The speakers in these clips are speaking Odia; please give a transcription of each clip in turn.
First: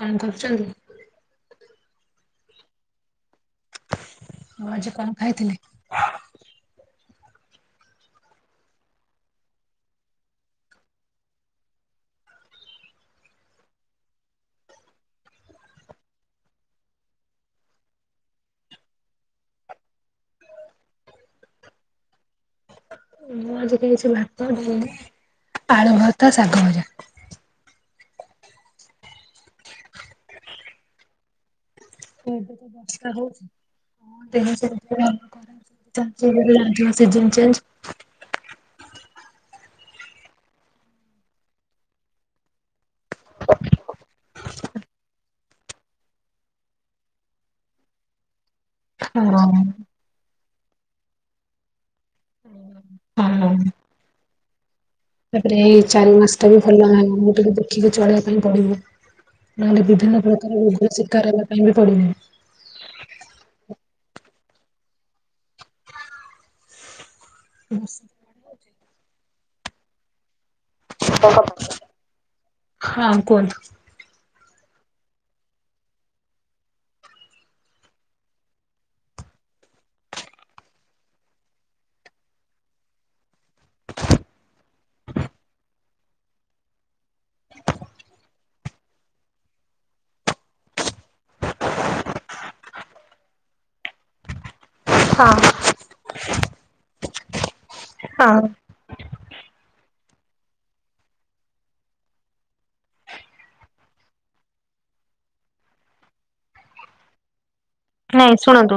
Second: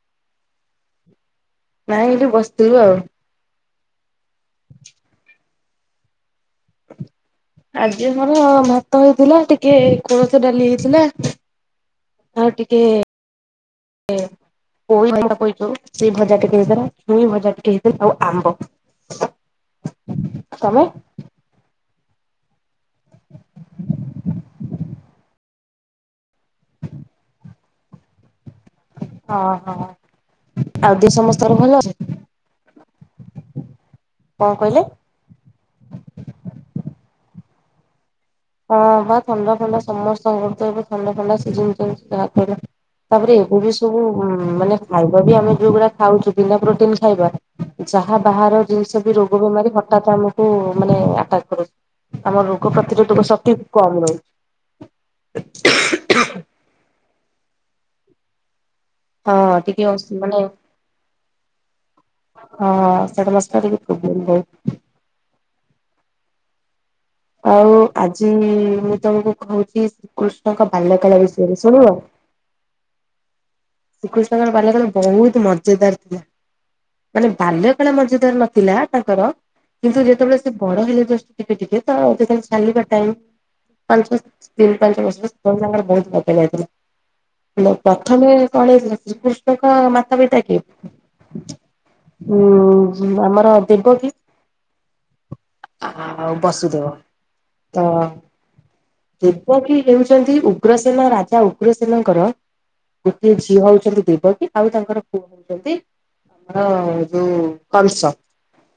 କଣ କରୁଚନ୍ତି? ନାଇଁ ଏଇଠି ବସିଥିଲୁ ଆଉ। ଆଉ ଆଜି କଣ ଖାଇଥିଲେ? ଆଜି ମୋର ଭାତ ହେଇଥିଲା ଟିକିଏ କୋଳଥ ଡ଼ାଲି ହେଇଥିଲା। ଆଉ ଟିକେ ପୋଇ ଭଜା ପୋଇ ଯୋଉ ସେଇ ଭଜା ଟିକେ ହେଇଥିଲା ଛୁଇଁ ଭଜା ଟିକେ ହେଇଥି ଆଉ ଆମ୍ବ। ତମେ? ମୁଁ ଆଜିି ଖାଇଚି ଭାତ, ଡ଼ାଲି, ଆଳୁ ଭର୍ତ୍ତା ଶାଗ ଭଜା। ଓହ ଆଉ ଦି ସମସ୍ତଙ୍କର ଭଲ ଅଛି? ହୁଁ ଯାହଉ କଣ ଦେହ କହିଲେ? ସେମିତି ଭଲ। ତମେ ତ ଏବେ ଯୋଉ ଜାଣିଥିବ ସିଜିନ ଚେଞ୍ଜ। ହଁ ବା ଥଣ୍ଡା ଫଣ୍ଡା ସମସ୍ତଙ୍କ ଘରେ ତ ଏବେ ଥଣ୍ଡା ଫଣ୍ଡା ସିଜିନ ଚେଞ୍ଜ ଯାହାକୁ ହେଲା ତାପରେ ଏକୁ ବି ସବୁ ମାନେ ଖାଇବା ବି ଆମେ ଯୋଉଗୁଡ଼ା ଖାଉଚୁ ବିନା ପ୍ରୋଟିନ ଖାଇବା। ଯାହା ବାହାର ଜିନିଷ ବି ରୋଗ ହଁ। ବେମାରୀ ହଠାତ୍ ଆମକୁ ମାନେ ଆଟାକ୍ କରୁ ଆମ ରୋଗ ପ୍ରତିରୋଧକ ଶକ୍ତି ହଁ କମ ରହୁ ତାପରେ ଏଇ ଚାରି ମାସ ଟା ବି ଭଲ ନାଇଁ ମୁଁ ଟିକେ ଦେଖିକି ଚଳେବା ପାଇଁ ପଡ଼ିବ। ହଁ ଟିକେ ନହେଲେ ଅସୁ ବିଭିନ୍ନ ମାନେ ପ୍ରକାର ରୋଗ ଶିକାର ହେବା ପାଇଁ ବି ପଡ଼ିବ। ହଁ ସେଡ଼ମାସଟା ଟିକେ ପୋବ୍ଲେମ ରହୁ ଆଉ ଆଜି ମୁଁ ତମକୁ କହୁଚି କୃଷ୍ଣଙ୍କ ବାଲ୍ୟ କାଳ ବିଷୟରେ ଶୁଣିଅ? ହଁ କୁହନ୍ତୁ। ଶ୍ରୀକୃଷ୍ଣଙ୍କର ବାଲ୍ୟ କାଳ ବୋହୁତ ମଜେଦାର ଥିଲା। ମାନେ ବାଲ୍ୟ କାଳ ମଜେଦାର ନଥିଲା ତାଙ୍କର କିନ୍ତୁ ଯେତେବେଳେ ସେ ବଡ଼ ହେଲେ ଯଷ୍ଟ ଟିକେ ଟିକେ ତ ଯେତେବେଳେ ଚାଲିବା ଟାଇମ୍ ପାଞ୍ଚ ତିନି ପାଞ୍ଚ ବର୍ଷର ବହୁ [unintelligible] ଯାଇଥିଲା ହେଲେ ପ୍ରଥମେ କଣ ହେଇଥିଲା ଯ କୃଷ୍ଣଙ୍କ ମାତା ପିତା କିଏ? ଉଁ ଆମର ଦେବକି। ହଁ। ଆଉ ବସୁଦେବ ତ ଆଉ ଦେବକି ହେଉଛନ୍ତି ଉଗ୍ରସେନ ରାଜା ଉଗ୍ରସେନ ଙ୍କର ଯ ଝିଅ ହଉଛନ୍ତି ଦେବକୀ ଆଉ ତାଙ୍କର ପୁଅ ହଉଛନ୍ତି ମର ଯୋଉ କଂସ ନାଇଁ ଶୁଣନ୍ତୁ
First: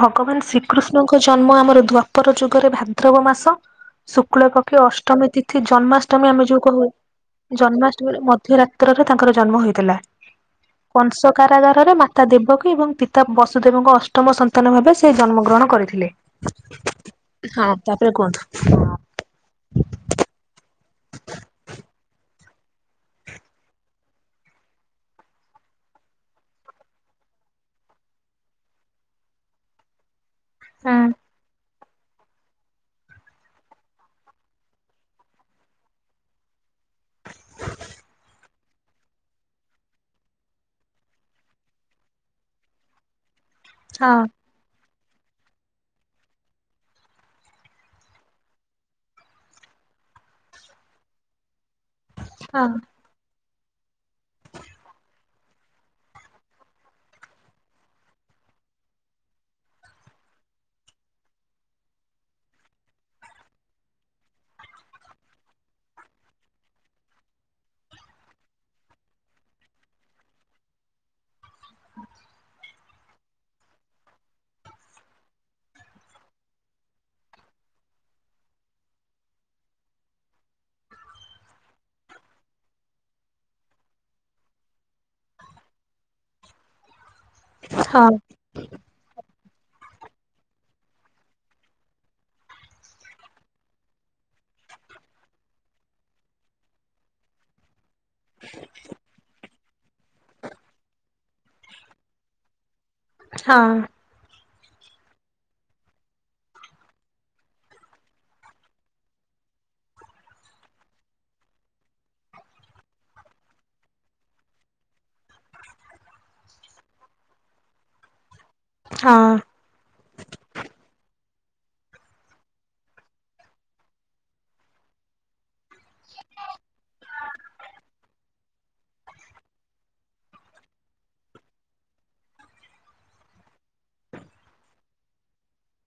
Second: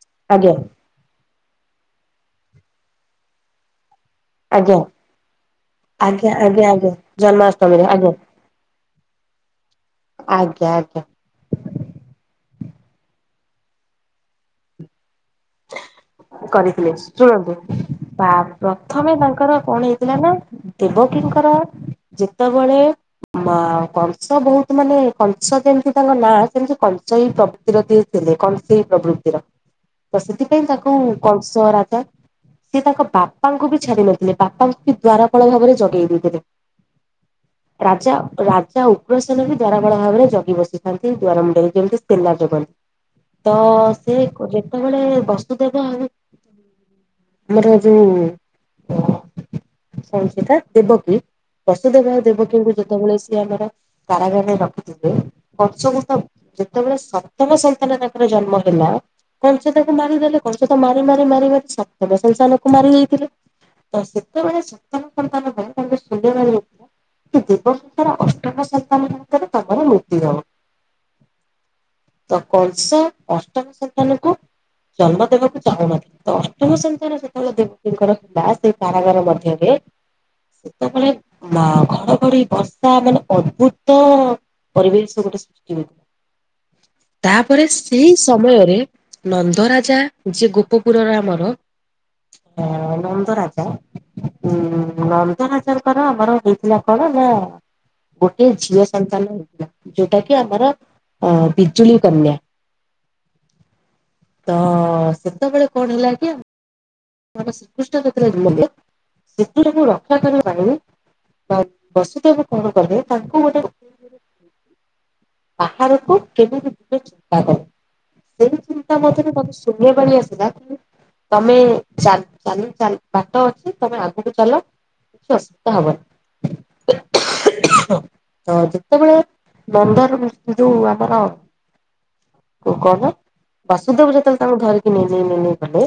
ଭଗବାନ ଆଜ୍ଞା ଶ୍ରୀକୃଷ ନ ଙ୍କ ଜନ୍ମ ଆମର ଦ୍ୱାପର ଯୁଗରେ ଭାଦ୍ରବ ମାସ। ଶୁକ୍ଳ ଆଜ୍ଞା ପକ୍ଷ ଅଷ୍ଟମୀ ତିଥି ଆଜ୍ଞା ଜନ୍ମାଷ୍ଟମୀ ଆମେ ଆଜ୍ଞା ଯୋଉ ଆଜ୍ଞା କହୁ। ଆଜ୍ଞା ଜନ୍ମାଷ୍ଟମୀରେ ମଧ୍ୟରାତ୍ରରେ ତାଙ୍କର ଜନ୍ମ ହୋଇଥିଲା। ଆଜ୍ଞା ଆଜ୍ଞା। କଂସ କାରାଗାରରେ ମାତା ଦେବକୀ ଏବଂ ପିତା ବସୁଦେବଙ୍କ ଅଷ୍ଟମ ସନ୍ତାନ ଭାବେ ସେ ଜନ୍ମଗ୍ରହଣ କରିଥିଲେ। କରିଥିଲେ ଶୁଣନ୍ତୁ ତାପରେ ବା କୁହନ୍ତୁ। ପ୍ରଥମେ ତାଙ୍କର କଣ ହେଇଥିଲା ନା ଦେବକୀଙ୍କର ଯେତବେଳେ ମା କଂସ ବହୁତ ମାନେ କଂସ ଯେମିତି ତାଙ୍କ ନାଁ ସେମିତି କଂସ ହି ପ୍ରଭୃତିର ଦିଏ ଥିଲେ କଣସ ପ୍ରଭୃତିର ତ ସେଥିପାଇଁ ତାକୁ ହଁ କଂସ ରାଜା। ସେ ତାଙ୍କ ବାପାଙ୍କୁ ବି ଛାଡି ନଥିଲେ ବାପାଙ୍କୁ ବି ଦ୍ଵାରପାଳ ଭାବରେ ଜୋଗେଇ ଦେଇଥିଲେ। [unintelligible] ରାଜା ରାଜା ଉଗ୍ରସେନ ବି ଦ୍ୱାରାବଳ ଭାବରେ ଜଗି ବସିଥାନ୍ତି ଦ୍ୱାର ମୁଣ୍ଡରେ ଯେମିତି ସେନା ଜଗନ୍ତୀ। ତ ହଁ ସେ ଯେତେବେଳେ ବସ୍ତୁ ଦେବା ଆ ଆମର ଯୋଉଁ ଅ କଣ ସେଟା ଦେବକି ବସୁଦେଭ ଦେବକୀ ହଁ ଙ୍କୁ ଯେତେବେଳେ ସିଏ ଆମର କାରାଗାରରେ ରଖିଥିଲେ। କଂସକୁ ତ ଯେତେବେଳେ ସପ୍ତମ ସନ୍ତାନ ତାଙ୍କର ଜନ୍ମ ହେଲା, କଂସ ତାକୁ ମାରିଦେଲେ। କଂସ ତ ମାରି ମାରି ମାରି ମାରି ସପ୍ତମ ସନ୍ତାନ କୁ ମାରି ଦେଇଥିଲେ। ତ ସେତେବେଳେ ସନ୍ତାନ ସନ୍ତାନ [inaudible] ଦେବସତର ଅଷ୍ଟମ ସନ୍ତାନ ହାତରେ ତମର ମୃତ୍ୟୁ ହବ। ତ କଂସ ଅଷ୍ଟମ ସନ୍ତାନକୁ ଜନ୍ମ ଦେବାକୁ ଚାହୁଁନଥିଲେ, ତ ଅଷ୍ଟମ ସନ୍ତାନ ଯେତେବେଳେ ଦେବତୀଙ୍କର ଥିଲା ସେଇ କାରାଗାର ମଧ୍ୟରେ। ସେତେବେଳେ ଘଡଘଡି ବର୍ଷା ମାନେ ଅଦ୍ଭୁତ। ପରିବେଶ ଗୋଟେ ସୃଷ୍ଟି ହୋଇ ତାପରେ ହଁ ସେଇ ସମୟରେ ନନ୍ଦରାଜା ଯିଏ ଗୋପପୁରର ଆମର। ଅଁ -ଅନନ୍ଦ ରାଜା। ହୁଁ, ନନ୍ଦରାଜାଙ୍କର ଆମର ଦେଇଥିଲା କଣ ନାଁ ଗୋଟେ ଝିଅ ସନ୍ତାନ ହୋଇଥିଲା, ଯୋଉଁଟା କି ଆମର ଅଁ ବିଜୁଳି କନ୍ୟା। ହଁ। ତ ସେତେବେଳେ କଣ ହେଲା କି ଆ ଆମେ ଶ୍ରୀକୃଷ୍ଣ ଯେତେବେଳେ ଜନ୍ମହେଲେ ସେତେବେଳେ ତାଙ୍କୁ ରକ୍ଷା କରିବା ପାଇଁ ବା ବସୁଦେବ କଣ କଲେ ତାଙ୍କୁ ଗୋଟେ ବାହାରକୁ କେବେଭି ଚିନ୍ତା କର ସେଇ ଚିନ୍ତା ହଁ ମଧ୍ୟରେ କଂ ଶୂନ୍ୟ ବାଣି ଆସିଥିଲା। ତମେ ଚା-ଚା-ଚା-ଚାଲ ବାଟ ଅଛି, ତମେ ଆଗକୁ ଚାଲ। କିଛି ଅସୁବିଧା ହବନି। [inaudible] ଯୋଉଁ ଆମର କହନ ବାସୁଦେବ ଯେତେବେଳେ ତାଙ୍କୁ ଧରିକି ନେ- ନେଇ- ନେଇ ଗଲେ।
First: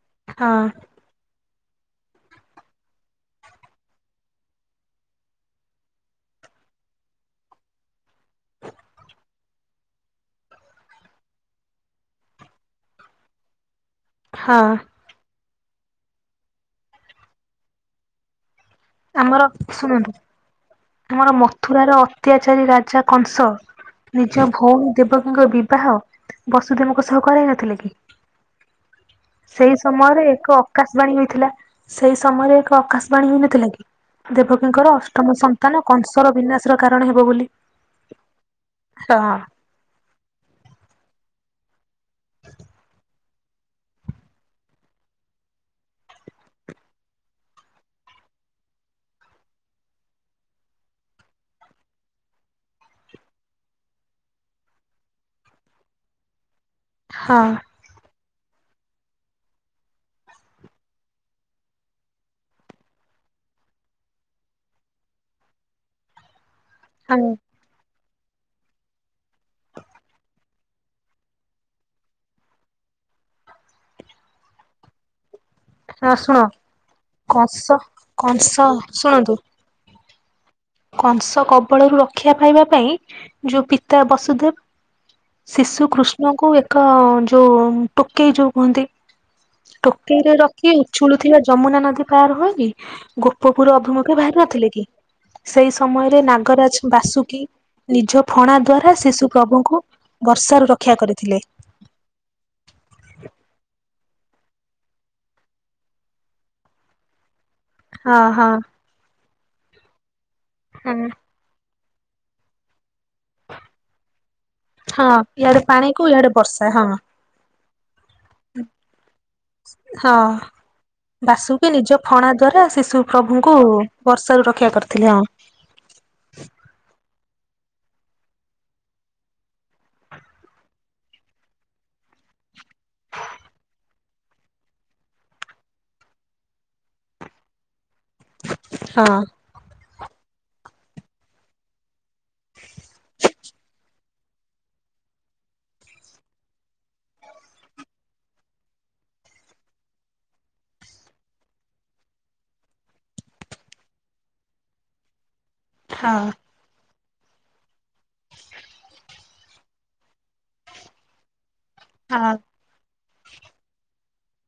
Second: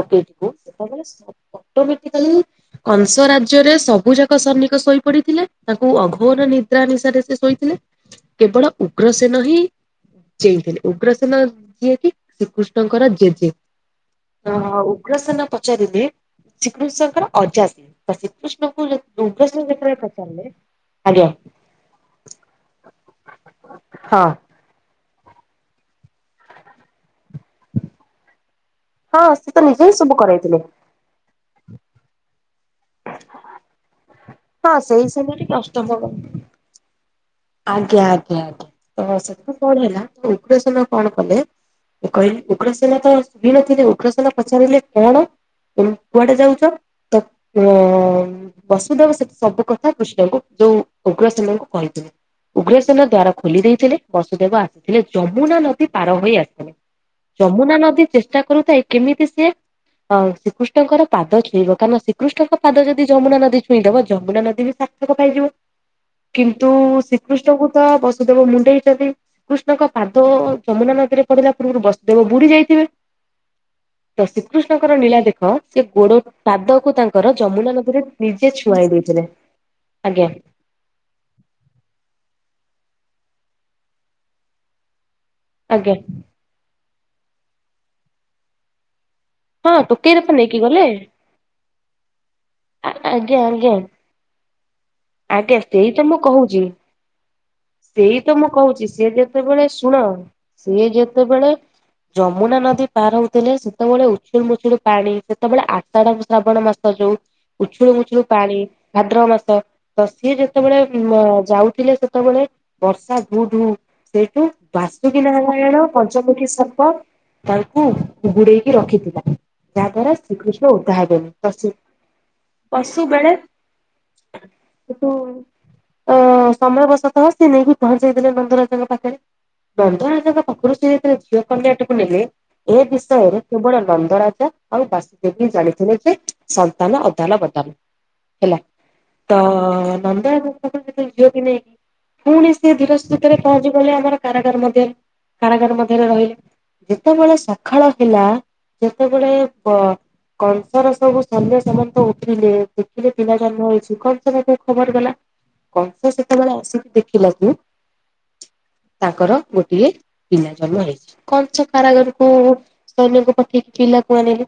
ଟୋକେଇକୁ ହଁ ସେତେବେଳେ ଅଟୋମେଟିକାଲି କଂଶ ରାଜ୍ୟରେ ସବୁଯାକ ସୈନିକ ଶୋଇପଡିଥିଲେ, ତାଙ୍କୁ ଅଘୋର ନିଦ୍ରା ନିଶାରେ ସେ ଶୋଇଥିଲେ। କେବଳ ଉଗ୍ରସେନ ହିଁ ଚେଇଁଥିଲେ, ଉଗ୍ରସେନ ଯିଏକ ଶ୍ରୀକୃଷ୍ଣଙ୍କର ଜେଜେ। ହଁ ଅ ଉଗ୍ରସନ ପଚାରିଲେ ଶ୍ରୀକୃଷ୍ଣଙ୍କର ଅଜା ସେ ବା ଶ୍ରୀକୃଷ୍ଣଙ୍କୁ ଯେ ଆମର ଉଗ୍ରସେନ ଯେତେବେଳେ ଶୁଣନ୍ତୁ ପଚାରିଲେ, ଆମର ଆଜ୍ଞା। ମଥୁରାର ଅତ୍ୟାଚାରୀ ରାଜା କଂସ ହଁ ନିଜ ଭଉଣୀ ଦେବକୀଙ୍କ ବିବାହ ବସୁଦେବଙ୍କ ସହ କରେଇ ନଥିଲେ କି? ହଁ ସେ ତ ସେଇ ନିଜେ ହିଁ ସବୁ ସମୟରେ ଏକ କରାଇଥିଲେ ଅକାଶ୍ ବାଣୀ ହୋଇଥିଲା, ସେଇ ସମୟରେ ଏକ ଆକାଶବାଣୀ ହୋଇନଥିଲା କି? ହଁ ଦେବକୀଙ୍କର ସେଇ ଅଷ୍ଟମ ସମୟରେ ସନ୍ତାନ ଅଷ୍ଟମ କଂସର ବିନାଶର କାରଣ ହେବ ବୋଲି। ଆଜ୍ଞା -ଆଜ୍ଞା -ଆଜ୍ଞା, ତ ହଁ ସେଥି କଣ ହେଲା ଉଗ୍ରସେନ କଣ କଲେ? କହି ଉଗ୍ରସେନ ତ ଶୋଇନଥିଲେ, ଉଗ୍ରସେନ ପଚାରିଲେ କଣ? ତମେ କୁଆଡେ ଯାଉଛ? ତମ ବସୁଧେବ ସେ ସବୁ କଥା କୃଷ୍ଣଙ୍କୁ ଯୋଉ ଉଗ୍ରସେନ ଙ୍କୁ କହିଥିଲେ। ଉଗ୍ରସେନ ଦ୍ଵାର ଖୋଲି ଦେଇଥିଲେ, ବସୁଦେବ ଆସିଥିଲେ ଯମୁନା ନଦୀ ପାର ହୋଇ ଆସିଥିଲେ। ହଁ ଯମୁନା ନଦୀ ଚେଷ୍ଟା କରୁଥାଏ, କେମିତି ସିଏ ହଁ ଶ୍ରୀକୃଷ୍ଣଙ୍କର ପାଦ ଛୁଇଁବ, କାରଣ ଶ୍ରୀୃଷ୍ଣଙ୍କ ପାଦ ଯଦି ଯମୁନା ନଦୀ ଛୁଇଁଦବ ଯମୁନା ନଦୀ ବି ପା ପାଦ ତ ଖାଇଯିବ କିନ୍ତୁ ହଁ ଶ୍ରୀକୃଷ୍ଣଙ୍କୁ ତ ବସୁଦେବ ମୁଣ୍ଡେଇ ଛନ୍ତି ଶ୍ରୀ କୃଷ୍ଣଙ୍କ ପାଦ ଯମୁନା ନଦୀରେ ପଡିଲା ପୂର୍ବରୁ ବସୁଦେବ ବୁଡି ଯାଇଥିବେ? ତ ଶ୍ରୀକୃଷ୍ଣଙ୍କର ନୀଳା ଦେଖ? ସେ ହଁ ଗୋଡ ଶୁଣ ପାଦକୁ ତାଙ୍କର କଂସ ଯମୁନା ନଦୀରେ ନିଜେ କଂସ ଛୁଆଇ ଦେଇଥିଲେ, ଶୁଣନ୍ତୁ ଆଜ୍ଞା। କଂସ କବଳରୁ ରକ୍ଷା ପାଇବା ପାଇଁ ଯୋଉ ପିତା ବସୁଦେବ ଶିଶୁ ଆଜ୍ଞା କୃଷ୍ଣଙ୍କୁ ଏକ ଯୋଉ ଟୋକେଇ ଯୋଉ କୁହନ୍ତି। ହଁ ଟୋକେଇରେ ପା ନେଇକି ରଖି ଗଲେ ଉଝୁଳୁଥିବା ଯମୁନା ନଦୀ ପାର ହୋଇକି। ଆ ଆଜ୍ଞା ଆଜ୍ଞା ଗୋପପୁର ଅଭିମୁଖେ ବାହାରି ନଥିଲେ କି? ଆଜ୍ଞା ସେଇ ସେଇଟା ମୁଁ ସମୟରେ କହୁଛି। ନାଗରାଜ ବାସୁକି ସେଇ ନିଜ ତ ମୁଁ ଫଣା କହୁଛି ଦ୍ଵାରା ସିଏ ଶିଶୁ ଯେତେବେଳେ ପ୍ରଭୁଙ୍କୁ ଶୁଣ, ବର୍ଷାରୁ ସିଏ ରକ୍ଷା କରିଥିଲେ। ଯେତେବେଳେ ଯମୁନା ନଦୀ ପାର ହଉଥିଲେ ସେତେବେଳୁ। ଉଛୁଳ ମୁଛୁଳୁ ପାଣି ସେତେବେଳେ ଆଷାଢ ଶ୍ରାବଣ ମାସ ଯୋଉ ଉଛୁଳୁ ହଁ ମୁଛୁଳୁ ହଁ ପାଣି। ଭାଦ୍ରବ ମାସ ତ ସିଏ ଯେତେବେଳେ ହଁ ମ ଯାଉଥିଲେ ସେତେବେଳେ ବର୍ଷା ଟୁ ଟୁ ସେଇଠୁ ହଁ ବାସୁକୀ ଇଆଡେ ନାରାୟଣ ପାଣି କୁ ଇଆଡେ ପଞ୍ଚମୁଖୀ ବର୍ଷା ହଁ ସର୍ପ ତାଙ୍କୁ ଘୁଡେଇକି ରଖିଥିଲା। ଯାହା ହଁ ଦ୍ଵାରା ଶ୍ରୀକୃଷ୍ଣ ଓଦା ହେବେନି ତ ସେ ବାସୁକି ନିଜ ଫଣା ଦ୍ଵାରା କହିଲେ ଶିଶୁ ପ୍ରଭୁଙ୍କୁ ବର୍ଷା ରୁ ରକ୍ଷା କରିଥିଲେ ଆଉ। ତ ସମୟବଶତଃ ସେ ନେଇକି ପହଞ୍ଚେଇଦେଲେ ନନ୍ଦରାଜାଙ୍କ ପାଖରେ। ନନ୍ଦରାଜାଙ୍କ ପାଖରୁ ସେ ଯେତେ ବେଳେ ଝିଅ କନ୍ୟାଟିକୁ ନେଲେ ଏ ବିଷୟରେ କେବଳ ନନ୍ଦ ନନ୍ଦ ରାଜା ଆଉ ବାସୁଦେବୀ ଜାଣିଥିଲେ ଯେ ସନ୍ତାନ ଅଦାଲ ବଦାଲ ହେଲା। ହଁ। ଅ ନନ୍ଦରାଜାଙ୍କ ପାଖରୁ ଯେତେବେଳେ ସେ ଝିଅଟି ନେଇକି ପୁଣି ସେ ଧିର ସ୍ତିତରେ ପହଞ୍ଚି ଗଲେ ଆମର କାରାଗାର ମଧ୍ୟରେ କାରାଗାର ମଧ୍ୟରେ ରହିଲୁ। ଯେତେବେଳେ ସଖାଳ ହେଲା ଯେତେବେଳେ ବ କଂସର ସବୁ ସନ୍ୟ ସାମନ୍ତ ଉଠିଲେ ଦେଖିଲେ ପିଲା ଜନ୍ମ ହେଇଛି କଂସ ପାଖକୁ ଖବର ଗଲା। ହଁ କଂସ ସେତେବେଳେ ଆସିକି ଦେଖିଲା କି ତାଙ୍କର ଗୋଟିଏ ପିଲା ଜନ୍ମ ହେଇଛି, କଣଚା କାରାଗରକୁ ହଁ ସୈନ୍ୟକୁ ପଠେଇକି ପିଲାକୁ ଆଣିଲେ।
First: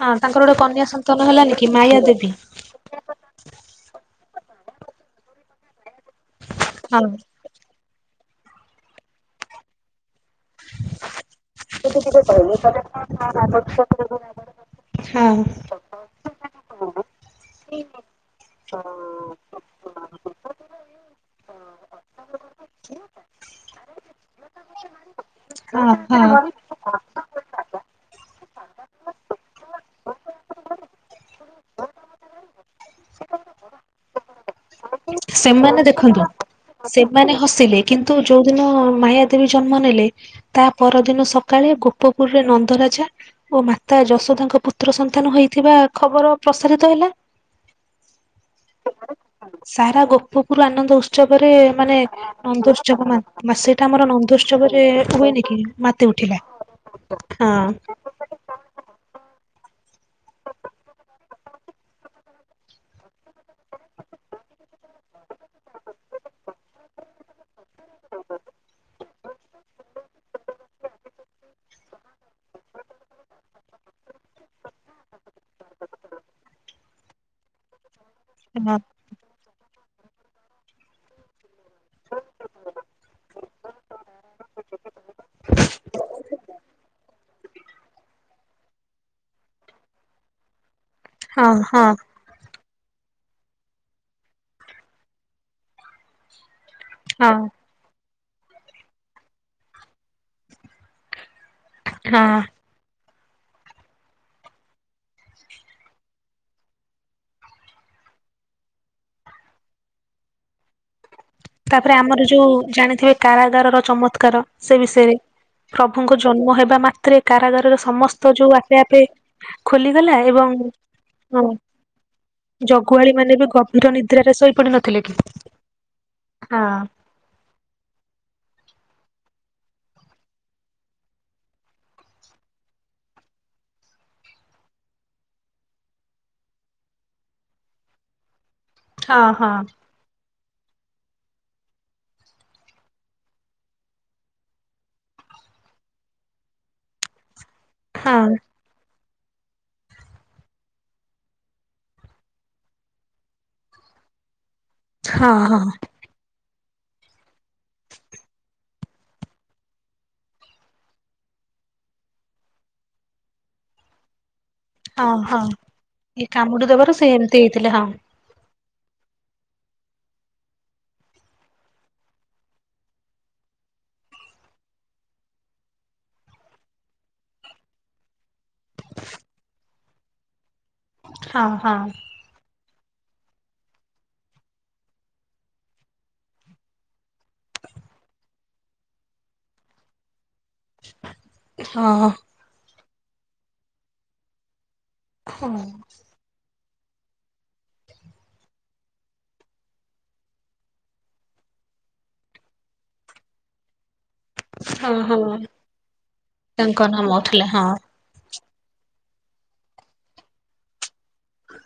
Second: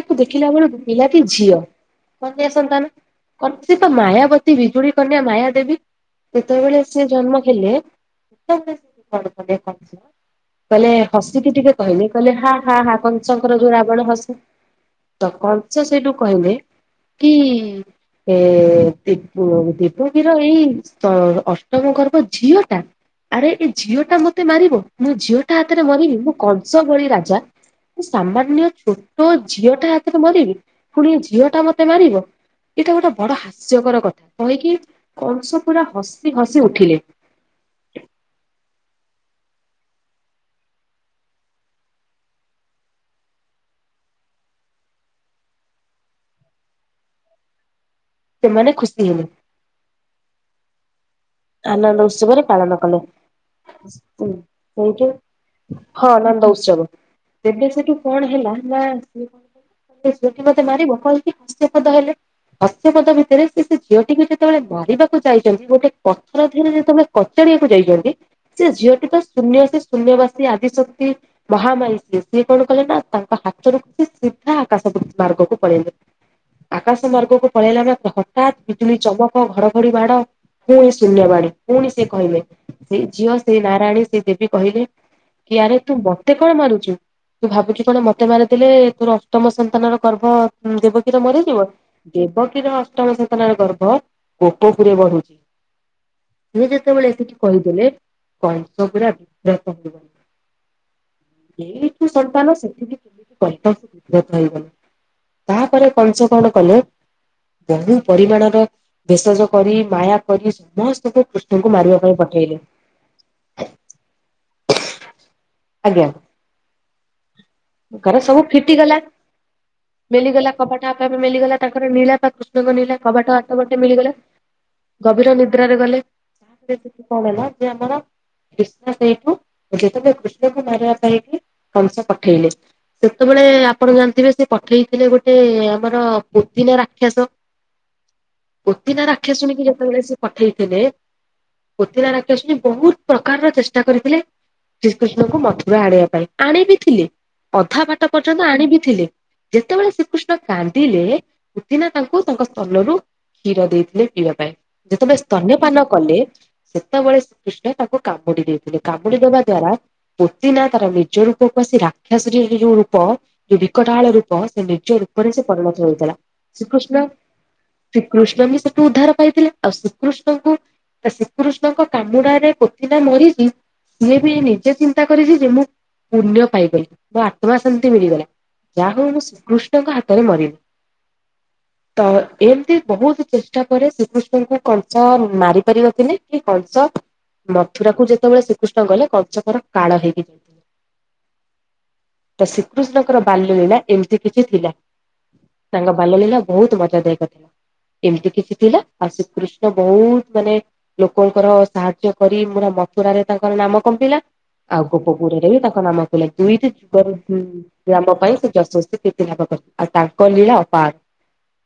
ହଁ ତାଙ୍କର ଦେଖିଲା ଗୋଟେ ବେଳକୁ କନ୍ୟା ସନ୍ତାନ ପିଲାଟି ହେଲାନି ଝିଅ କି ମାୟା ଦେବୀ କନ୍ୟା ସନ୍ତାନ? କଂସି ତ ମାୟାବତୀ ବିଜୁଳି କନ୍ୟା ମାୟା ଦେବୀ ଯେତେବେଳେ ହଁ ସିଏ ଜନ୍ମ। ହେଲେ ଶେଷ [inaudible] କଂସ। କହିଲେ ହସିକି ଟିକେ କହିଲି କହିଲେ ହାଁ ହାଁ ହାଁ କହିଲି। ଶଙ୍କର ଯୋଉ ରାବଣ ହସ ତ ହଁ କଂଶ ସେଇଠୁ କହିଲେ। କି [unintelligible] ଏ ଦିପୁ ଦିପୁ କିର ଏଇ ତ ଅଷ୍ଟମ ଗର୍ବ ଝିଅ ଟା ଆରେ ଏ ଝିଅ ଟା ମତେ ମାରିବ ମୋ ଝିଅ ଟା ହାତରେ ହଁ ମରବି ମୁଁ ହଁ। କଂସ ଭଳି ରାଜା। ସାମାନ୍ୟ ଛୋଟ ଝିଅଟା ହାତରେ ମରିବି, ପୁଣି ଏ ଝିଅ ଟା ମତେ ମାରିବ। ଏଇଟା ଗୋଟେ ବଡ ହାସ୍ୟକର କଥା ନୁହେଁକି। ସେମାନେ ଦେଖନ୍ତୁ ସେମାନେ ହସିଲେ। କିନ୍ତୁ ଯୋଉଦିନ ମାୟା ଦେବୀ ଜନ୍ମ ନେଲେ। ତା ପରଦିନ ସକାଳେ ଗୋପପୁରରେ ନନ୍ଦରାଜା ଓ ମାତା ଯଶୋଦାଙ୍କ ପୁତ୍ର ସନ୍ତାନ ହୋଇଥିବା ଖବର ପ୍ରସାରିତ ହେଲା ସେମାନେ ଖୁସି ହେଲେ। ସାରା ଗୋପପୁର ଆନନ୍ଦ ଉସ୍‌ ଉତ୍ସବରେ ମାନେ ଆନନ୍ଦ ଉତ୍ସବରେ ପାଳନ କଲେ ନନ୍ଦୋଉତ୍ସବନ ମା ମାସେଟା ଆମର ନନ୍ଦୋ ଉତ୍ସବରେ ସେଇଠି ହୁଏନି କି ମା ହଁ ନନ୍ଦ ଉତ୍ସବ ତେବେ ସେଠୁ କଣ ହେଲା ନା ସେ କଣ କହିଲେ? [unintelligible] ସେଠି ମତେ ମାରିବ କହିକି ହସ୍ୟପଦ ହେଲେ। ହସ୍ୟ ପଦ ଭିତରେ ସେ ସେଇ ଝିଅଟିକୁ ଯେତେବେଳେ ମରିବାକୁ ଯାଇଛନ୍ତି ଗୋଟେ ପଥର ଧୀରେ ଯେତେ ବେଳେ କଚାଡିବାକୁ ଯାଇଛନ୍ତି ସେ ଝିଅଟି ତ ଶୂନ୍ୟ ସେ ଶୂନ୍ୟ ବାସ ସିଏ ଆଦିଶକ୍ତି ମହାମାଇ ସିଏ ସିଏ କଣ କଲେ ନା ତାଙ୍କ ହାତରୁ ଖସି ସିଧା ଆକାଶ ବୃଦ୍ ମାର୍ଗକୁ ପଳେଇଲେ। ଆକାଶ ମାର୍ଗକୁ ପଳେଇଲା ମାତ୍ରେ ହଠାତ୍ ହଁ ବିଜୁଳି ଚମକ ଘଡଘଡି ବାଡ଼ ହୁଏ ଶୂନ୍ୟ ବାଡି। ପୁଣି ସେ କହିଲେ ସେଇ ଝିଅ ସେ ନାରାୟଣୀ ସେ ଦେବୀ କହିଲେ ୟାରେ ତୁ ମତେ କଣ ମାରୁଛୁ ତୁ ଭାବୁଛୁ କଣ ମତେ ମାରି ଥିଲେ ତୋର ଅଷ୍ଟମ ସନ୍ତାନ ର ଗର୍ଭ ଦେବଗୀର ମରିଯିବ? ହଁ ଦେବକୀର ଅଷ୍ଟମ ସନ୍ତାନ ର ଗର୍ଭ ଗୋପପୁରେ ବଢୁଛି। ସେ ଯେତେବେଳେ ହଁ ସେଠି କହିଦେଲେ କଂସ ପୁରା ବିବ୍ରତ ହେଇଗଲା। ଯଇଠୁ ହଁ। ସନ୍ତାନ ସେଠ ବି କେମିତି କଥା ସେ ବିବ୍ରତ ହେଇଗଲେ। ତାପରେ କଂସ କଣ କଲେ ବହୁ ପରିମାଣର ଭେଷଜ କରି ମାୟା କରି ସମସ୍ତଙ୍କୁ କୃଷ୍ଣଙ୍କୁ ତାପରେ ମାରିବା ପାଇଁ ଆମର ଯୋଉ ପଠେଇଲେ। ଜାଣିଥିବେ କାରାଗାର ର ଚମତ୍କାର ସେ ବିଷୟରେ? ଆଜ୍ଞା। ପ୍ରଭୁଙ୍କ ଜନ୍ମ ହେବା ମାତ୍ରେ କାରାଗାରରେ ସମସ୍ତ ଯୋଉ ଆପେ ଆପେ ଖୋଲିଗଲା ମଲିଗଲା ଏବଂ କବାଟ ଆପେ ଆପେ ହଁ ମଲିଗଲା ତାଙ୍କର ନୀଲା ବା କୃଷ୍ଣଙ୍କ ନୀଲା ଜଗୁଆଳି କବାଟ ମାନେ ବି ଅଟୋମେଟିକ ଗଭୀର ମିଳିଗଲା। ନିଦ୍ରାରେ ଶୋଇପଡି ନଥିଲେ କି? ଗଭୀର ନିଦ୍ରାରେ ଗଲେ ହଁ ତାପରୁ ସେଠୁ କଣ ହେଲା ଯେ ଆମର କ୍ରିଷ୍ ସେଇଠୁ ଯେତେବେଳେ କୃଷ୍ଣକୁ ମାରିବା ପାଇଁକ କଂସ ପଠେଇଲେ। ସେତେବେଳେ ଆପଣ ଜାଣିଥିବେ ସେ ପଠେଇଥିଲେ ଗୋଟେ ଆମର ପୋତିନା ରାକ୍ଷାସ ପୁତିନା ହଁ ହଁ। ରାକ୍ଷଷଶୁଣିକି ଯେତେବେଳେ ସେ ପଠେଇଥିଲେ ପୁତିନା ରାକ୍ଷେଶଣୀ ବହୁତ ପ୍ରକାରର ଚେଷ୍ଟା କରିଥିଲେ ଶ୍ରୀକୃଷ୍ଣଙ୍କୁ ମଥୁର ଆଣେଇବା ପାଇଁ ଆଣିବି ଥିଲେ ଅଧା ହଁ ବାଟ ପର୍ଯ୍ୟନ୍ତ ଆଣିବି ଥିଲେ ଯେତେବେଳେ ଶ୍ରୀକୃଷ୍ଣ କାନ୍ଦିଲେ ପୁତିନା ତାଙ୍କୁ ତାଙ୍କ ସ୍ତନରୁ କ୍ଷୀର ଦେଇଥିଲେ ପିଇବା ପାଇଁ ଯେତେବେଳେ ହଁ ସ୍ତନ୍ୟ ହଁ। ପାନ କଲେ ସେତେବେଳେ ଶ୍ରୀକୃଷ୍ଣ ତାଙ୍କୁ କାମୁଡି ଦେଇଥିଲେ କାମୁଡି ଦେବା ଦ୍ଵାରା ପୁତିନା ତାର ନିଜ ରୂପ କ ଆସି ରାକ୍ଷସରୀରେ ଯୋଉ ରୂପ ଯୋଉ ବିକଟାଳ ରୂପ ସେ ନେ ଯୋଉ ହଁ ରୂପରେ ହଁ ସେ ପରିଣତ ହେଉଥିଲା ଏ କାମୁଡି ଦବାରୁ ଶ୍ରୀକୃଷ୍ଣ ସେ ଏମିତି ହେଇଥିଲେ ହଁ ଶ୍ରୀକୃଷ୍ଣ ହିଁ ସେଠୁ ଉଦ୍ଧାର ପାଇଥିଲା ଆଉ ଶ୍ରୀକୃଷ୍ଣଙ୍କୁ ଶ୍ରୀକୃଷ୍ଣଙ୍କ କାମୁଡାରେ ପୋତିନା ମରିଛି ସିଏ ବି ନିଜେ ଚିନ୍ତା କରିଛି ଯେ ମୁଁ ପୁଣ୍ୟ ପାଇଗଲି ମୋ ଆତ୍ମା ଶାନ୍ତି ମିଳିଗଲା। ଯାହା ହଉ ମୁଁ ଶ୍ରୀକୃଷ୍ଣଙ୍କ ହାତରେ ମରିଲି। ହଁ ହଁ। ତ ଏମିତି ବହୁତ ଚେଷ୍ଟା କରେ ଶ୍ରୀ କୃ ଷ୍ଣଙ୍କୁ କଂସ ମାରି ପାରିନଥିଲେ କି କଂସ ମଥୁରା କୁ ଯେତେବେଳେ ଶ୍ରୀକୃଷ୍ଣ ଗଲେ କଞ୍ଚକର କାଳ ହେଇକି ଯାଇଥି ହଁ। ତ ଶ୍ରୀକୃଷ୍ଣଙ୍କର ବାଲ୍ୟ ଲୀଳା ଏମିତି କିଛି ଥିଲା ହଁ ତାଙ୍କ ବାଲ୍ୟ ଲୀଳା ବହୁତ ମଜା ଦାୟକ ଥିଲା ଏମିତି କିଛି ଥିଲା ଆ ଶ୍ରୀକୃଷ୍ଣ ବହୁତ ମାନେ ଲୋକଙ୍କର ସାହାଯ୍ୟ କରି ମୁରା ମଥୁର ରେ ତାଙ୍କର ନାମ କମ୍ପିଲା। ଆଉ ହଁ ଗୋପ ହଁ ପୋରରେ ବି ତାଙ୍କ ନାମକୁ ତାଙ୍କ [unintelligible] ନାମ ଥିଲା ହଁ ଗ୍ରାମ ପାଇଁ ସେ ଯଶସ୍ୱୀ କୀର୍ତି ଲାଭ କଲେ ଆଉ ତାଙ୍କ ଲୀଳା ଅପାର।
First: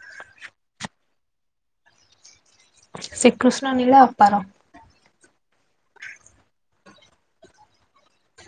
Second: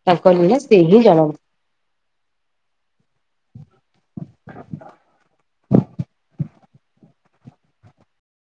ତାଙ୍କ ନୀଳା ସେ ହିଁ ଯାଣନ୍ତି। ସେ କୃଷ୍ଣ ନୀଳ ଅପାର।